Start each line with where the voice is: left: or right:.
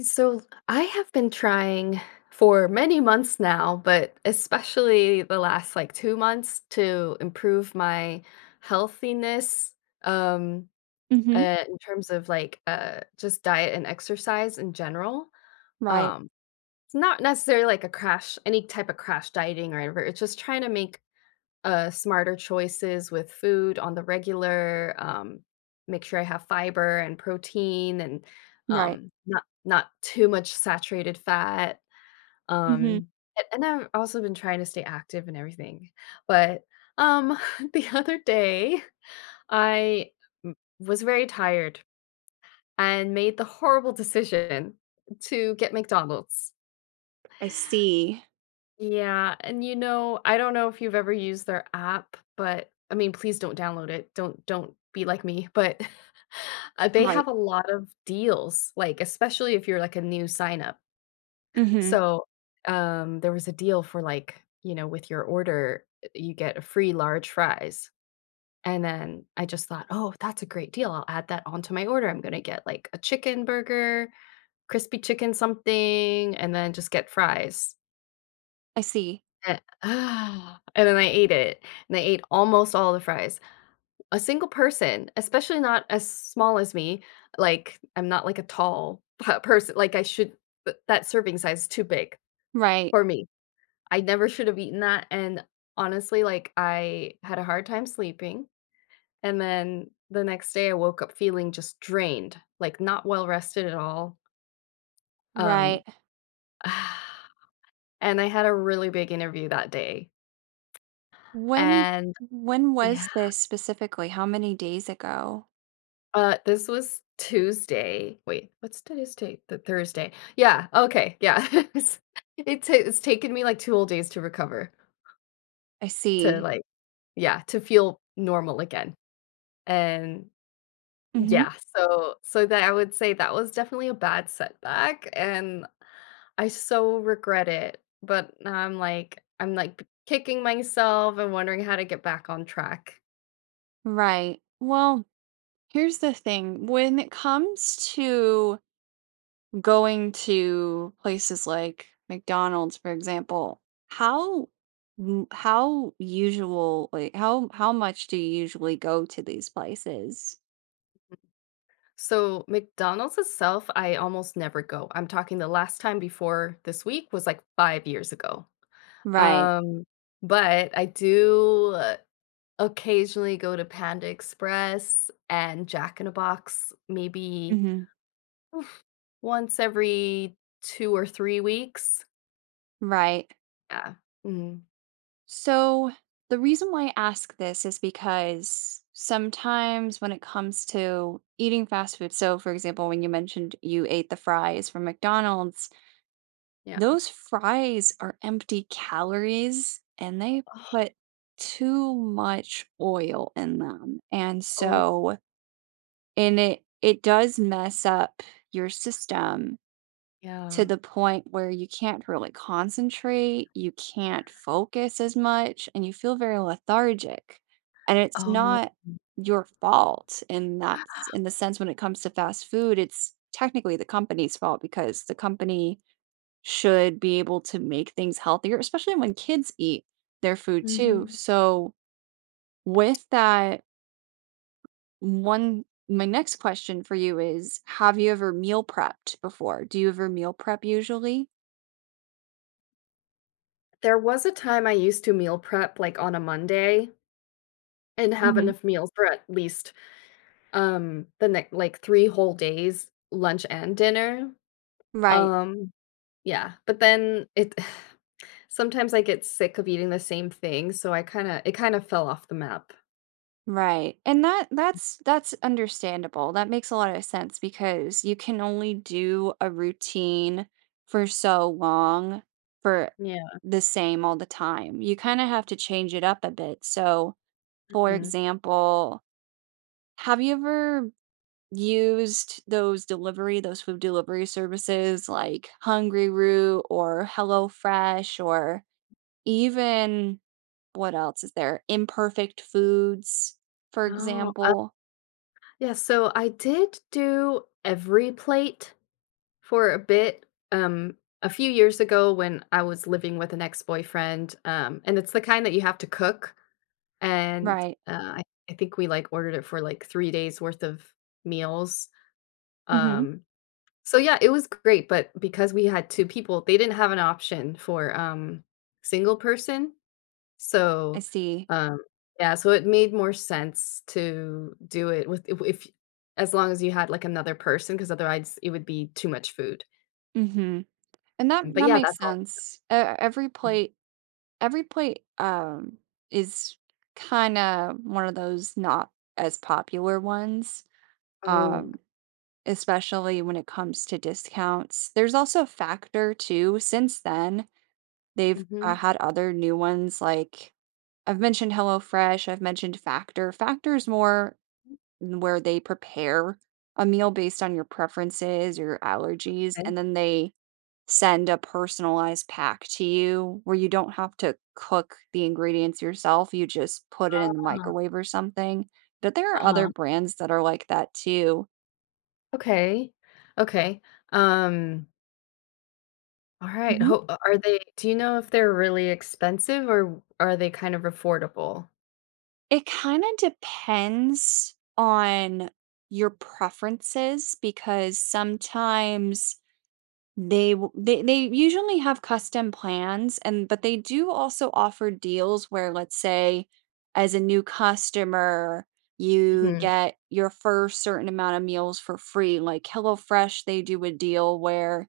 left: So I have been trying for many months now, but especially the last like 2 months to improve my healthiness um
right: Mhm.
left: in terms of like just diet and exercise in general.
right: Right.
left: Um it's not necessarily like a crash, any type of crash dieting or whatever. It's just trying to make smarter choices with food on the regular. Make sure I have fiber and protein, and
right: Right.
left: not too much saturated fat.
right: Mhm.
left: Um, and I've also been trying to stay active and everything. But um, the other day, I m- was very tired and made the horrible decision to get McDonald's.
right: I see.
left: Yeah, and I don't know if you've ever used their app, but I mean, please don't download it. Don't be like me, but they
right: Right.
left: have a lot of deals, like especially if you're like a new sign up.
right: Mhm.
left: So, there was a deal for like with your order, you get a free large fries. And then I just thought, "Oh, that's a great deal. I'll add that onto my order. I'm going to get like a chicken burger, crispy chicken something, and then just get fries."
right: I see.
left: And and then I ate it, and I ate almost all the fries. A single person, especially not as small as me, like, I'm not like a tall p person, like, I should th that serving size is too big
right: Right.
left: for me. I never should have eaten that, and honestly, like, I had a hard time sleeping, and then the next day I woke up feeling just drained, like, not well rested at all,
right: Right.
left: um, and I had a really big interview that day,
right: When
left: and
right: when
left: yeah.
right: was this specifically? How many days ago?
left: This was Tuesday. Wait, what's today's date? The Thursday. Yeah, okay, yeah. It's it ta it's taken me, like, 2 whole days to recover,
right: I
left: to,
right: see.
left: like yeah, to feel normal again, and
right: Mhm.
left: yeah, so that I would say that was definitely a bad setback, and I so regret it, but now I'm, like, kicking myself and wondering how to get back on track.
right: Right. Well, here's the thing. When it comes to going to places like McDonald's, for example, how m- how usual like how much do you usually go to these places?
left: So McDonald's itself, I almost never go. I'm talking the last time before this week was like 5 years ago.
right: Right.
left: Um, but I do, occasionally go to Panda Express and Jack in a Box maybe,
right: Mhm.
left: oof, once every 2 or 3 weeks.
right: Right.
left: Yeah. Mhm.
right: So the reason why I ask this is because sometimes when it comes to eating fast food, so for example, when you mentioned you ate the fries from McDonald's,
left: Yeah.
right: those fries are empty calories and they put too much oil in them. And
left: Oh,
right: so, it does mess up your system to
left: yeah.
right: the point where you can't really concentrate, you can't focus as much, and you feel very lethargic. And it's
left: Oh.
right: not your fault in in the sense when it comes to fast food, it's technically the company's fault because the company should be able to make things healthier, especially when kids eat their food too.
left: Mhm.
right: So with that, one my next question for you is have you ever meal prepped before? Do you ever meal prep usually?
left: There was a time I used to meal prep, like, on a Monday and have enough meals for at least. The next like 3 whole days, lunch and dinner.
right: Right,
left: Um, yeah, but then it sometimes I get sick of eating the same thing, so I kinda it kinda fell off the map.
right: right, and that's understandable, that makes a lot of sense because you can only do a routine for so long, for
left: Yeah.
right: the same all the time, you kinda have to change it up a bit, so, for
left: Mm.
right: example, have you ever used those delivery those food delivery services like Hungry Root or HelloFresh or even what else is there? Imperfect foods, for
left: Oh,
right: example.
left: yeah, so I did do every plate for a bit, um, a few years ago when I was living with an ex-boyfriend, and it's the kind that you have to cook, and,
right: Right.
left: I think we, like, ordered it for, like, 3 days worth of meals,
right: Mhm.
left: um So, yeah, it was great, but because we had 2 people, they didn't have an option for, single person.
right: I
left: So,
right: see.
left: um yeah, so it made more sense to do it with if as long as you had, like, another person, because otherwise it would be too much food.
right: Mhm. And that
left: But,
right: that
left: yeah,
right: makes
left: that's all.
right: sense. E every
left: Mm.
right: plate every plate, um, is kinda one of those not as popular ones,
left: Oh,
right: um, especially when it comes to discounts. There's also a Factor too, since then, they've,
left: mhm,
right: had other new ones, like I've mentioned HelloFresh, I've mentioned Factor. Factor's more where they prepare a meal based on your preferences or your allergies,
left: okay.
right: and then they send a personalized pack to you where you don't have to cook the ingredients yourself, you just put it in the
left: Uh-huh,
right: microwave or something, but there are other
left: uh-huh.
right: brands that are like that too.
left: Okay, okay. Um, alright,
right: Mhm.
left: ho are they do you know if they're really expensive or are they kind of affordable?
right: It kinda depends on your preferences because sometimes They w they usually have custom plans and but they do also offer deals where, let's say, as a new customer, you
left: Mhm,
right: get your first certain amount of meals for free, like HelloFresh, they do a deal where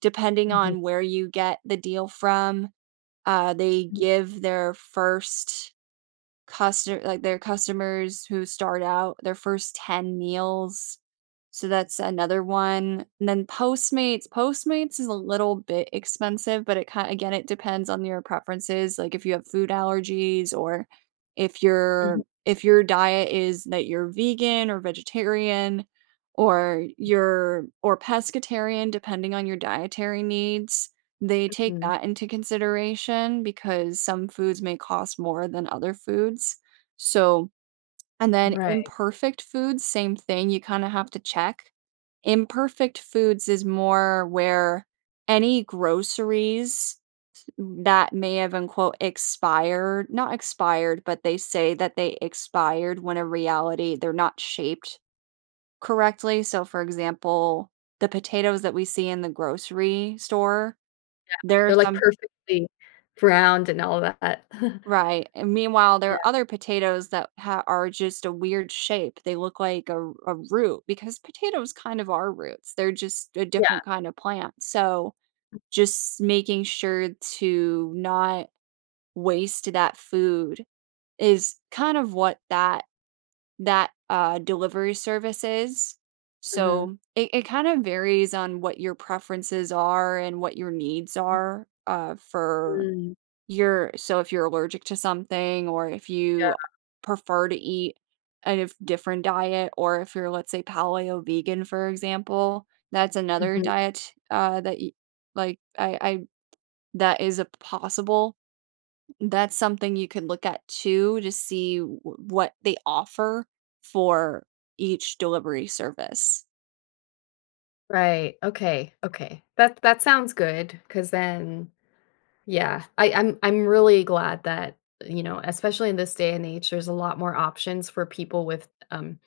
right: depending
left: mhm, mhm.
right: on where you get the deal from, they give their first customer like, their customers who start out their first 10 meals, so that's another one, and then Postmates is a little bit expensive, but it kind again, it depends on your preferences, like, if you have food allergies or if your
left: Mhm,
right: if your diet is that you're vegan or vegetarian or your or pescatarian depending on your dietary needs. They take
left: mhm.
right: that into consideration because some foods may cost more than other foods. So and then
left: Right.
right: imperfect foods, same thing, you kinda have to check. Imperfect foods is more where any groceries that may have unquote "expired" not expired, but they say that they expired when in reality they're not shaped correctly. So, for example, the potatoes that we see in the grocery store, there are
left: They're, like,
right: some.
left: perfectly browned and all that.
right: Right, and meanwhile, there
left: Yeah,
right: are other potatoes that ha are just a weird shape. They look like a root because potatoes kind of are roots. They're just a
left: yeah,
right: different kind of plant. So, just making sure to not waste that food is kind of what that that, delivery service is.
left: mhm.
right: So, it kind of varies on what your preferences are and what your needs are, for
left: Mm,
right: you're so if you're allergic to something or if
left: yeah,
right: you prefer to eat a different diet or if you're, let's say, paleo vegan, for example, that's another
left: mhm.
right: diet, that you like, I that is a possible. That's something you could look at too to see w what they offer for each delivery service.
left: Right, okay, okay. That that sounds good. Cause then yeah, I'm really glad that, you know, especially in this day and age, there's a lot more options for people with,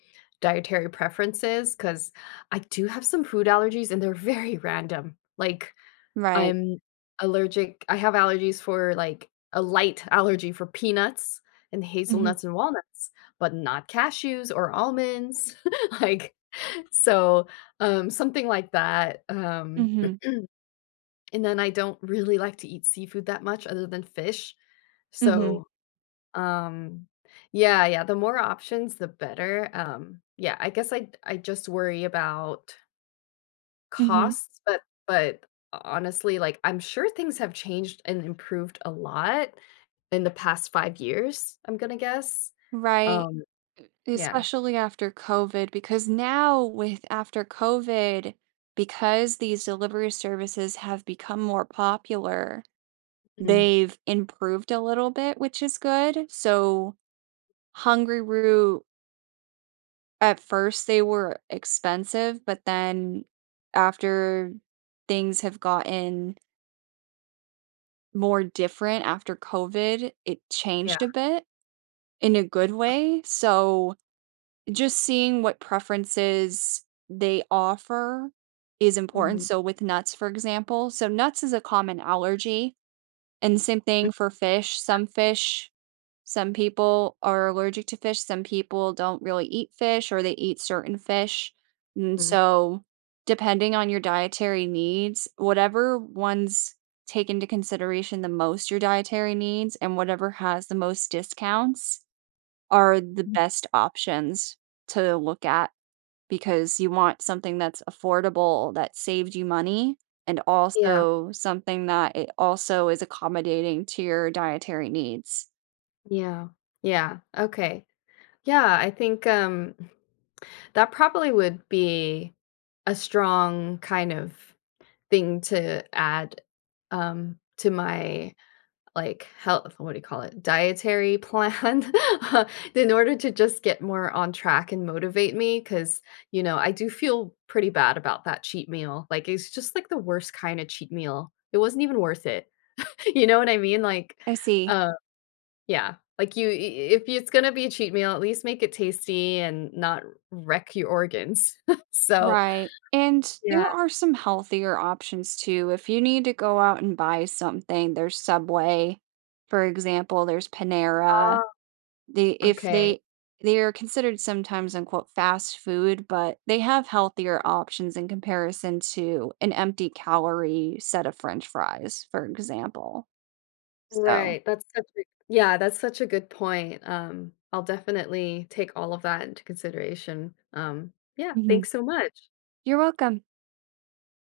left: dietary preferences. Cause I do have some food allergies, and they're very random, like
right: Right.
left: I'm I have allergies for, like a light allergy for peanuts and
right: Mhm,
left: hazelnuts and walnuts, but not cashews or almonds, like, so, something like that,
right: mhm,
left: and then I don't really like to eat seafood that much other than fish,
right: mhm,
left: so, um, yeah, yeah, the more options, the better, yeah, I guess I just worry about
right: mhm.
left: costs, but honestly, like, I'm sure things have changed and improved a lot in the past 5 years, I'm gonna guess.
right: Right.
left: Um, yeah.
right: Especially after COVID, because now with after COVID, because these delivery services have become more popular,
left: Mm,
right: they've improved a little bit, which is good. So Hungry Root, at first they were expensive, but then after things have gotten more different after COVID, it
left: yeah.
right: changed a bit in a good way. So just seeing what preferences they offer is important.
left: Mhm,
right: So with nuts, for example, so nuts is a common allergy, and same thing for fish. Some fish, some people are allergic to fish, some people don't really eat fish or they eat certain fish. And
left: mhm.
right: so depending on your dietary needs, whatever ones take into consideration the most your dietary needs and whatever has the most discounts are the
left: Mhm.
right: best options to look at because you want something that's affordable, that saved you money, and
left: Yeah,
right: also something that it also is accommodating to your dietary needs.
left: yeah, yeah, okay. Yeah, I think, that probably would be a strong kind of thing to add, to my like, health what do you call it? Dietary plan in order to just get more on track and motivate me, because you know, I do feel pretty bad about that cheat meal. Like, it's just, like, the worst kinda cheat meal. It wasn't even worth it. You know what I mean? Like,
right: I see.
left: uh yeah. Like, you I if it's gonna be a cheat meal, at least make it tasty and not wreck your organs. So,
right: Right. And
left: yeah.
right: there are some healthier options too. If you need to go out and buy something, there's Subway, for example, there's Panera.
left: Ah,
right: They if
left: okay.
right: they they are considered sometimes unquote fast food, but they have healthier options in comparison to an empty calorie set of french fries, for example. So
left: Right, that's such a yeah, that's such a good point, I'll definitely take all of that into consideration, yeah,
right: mhm.
left: thanks so much.
right: You're welcome.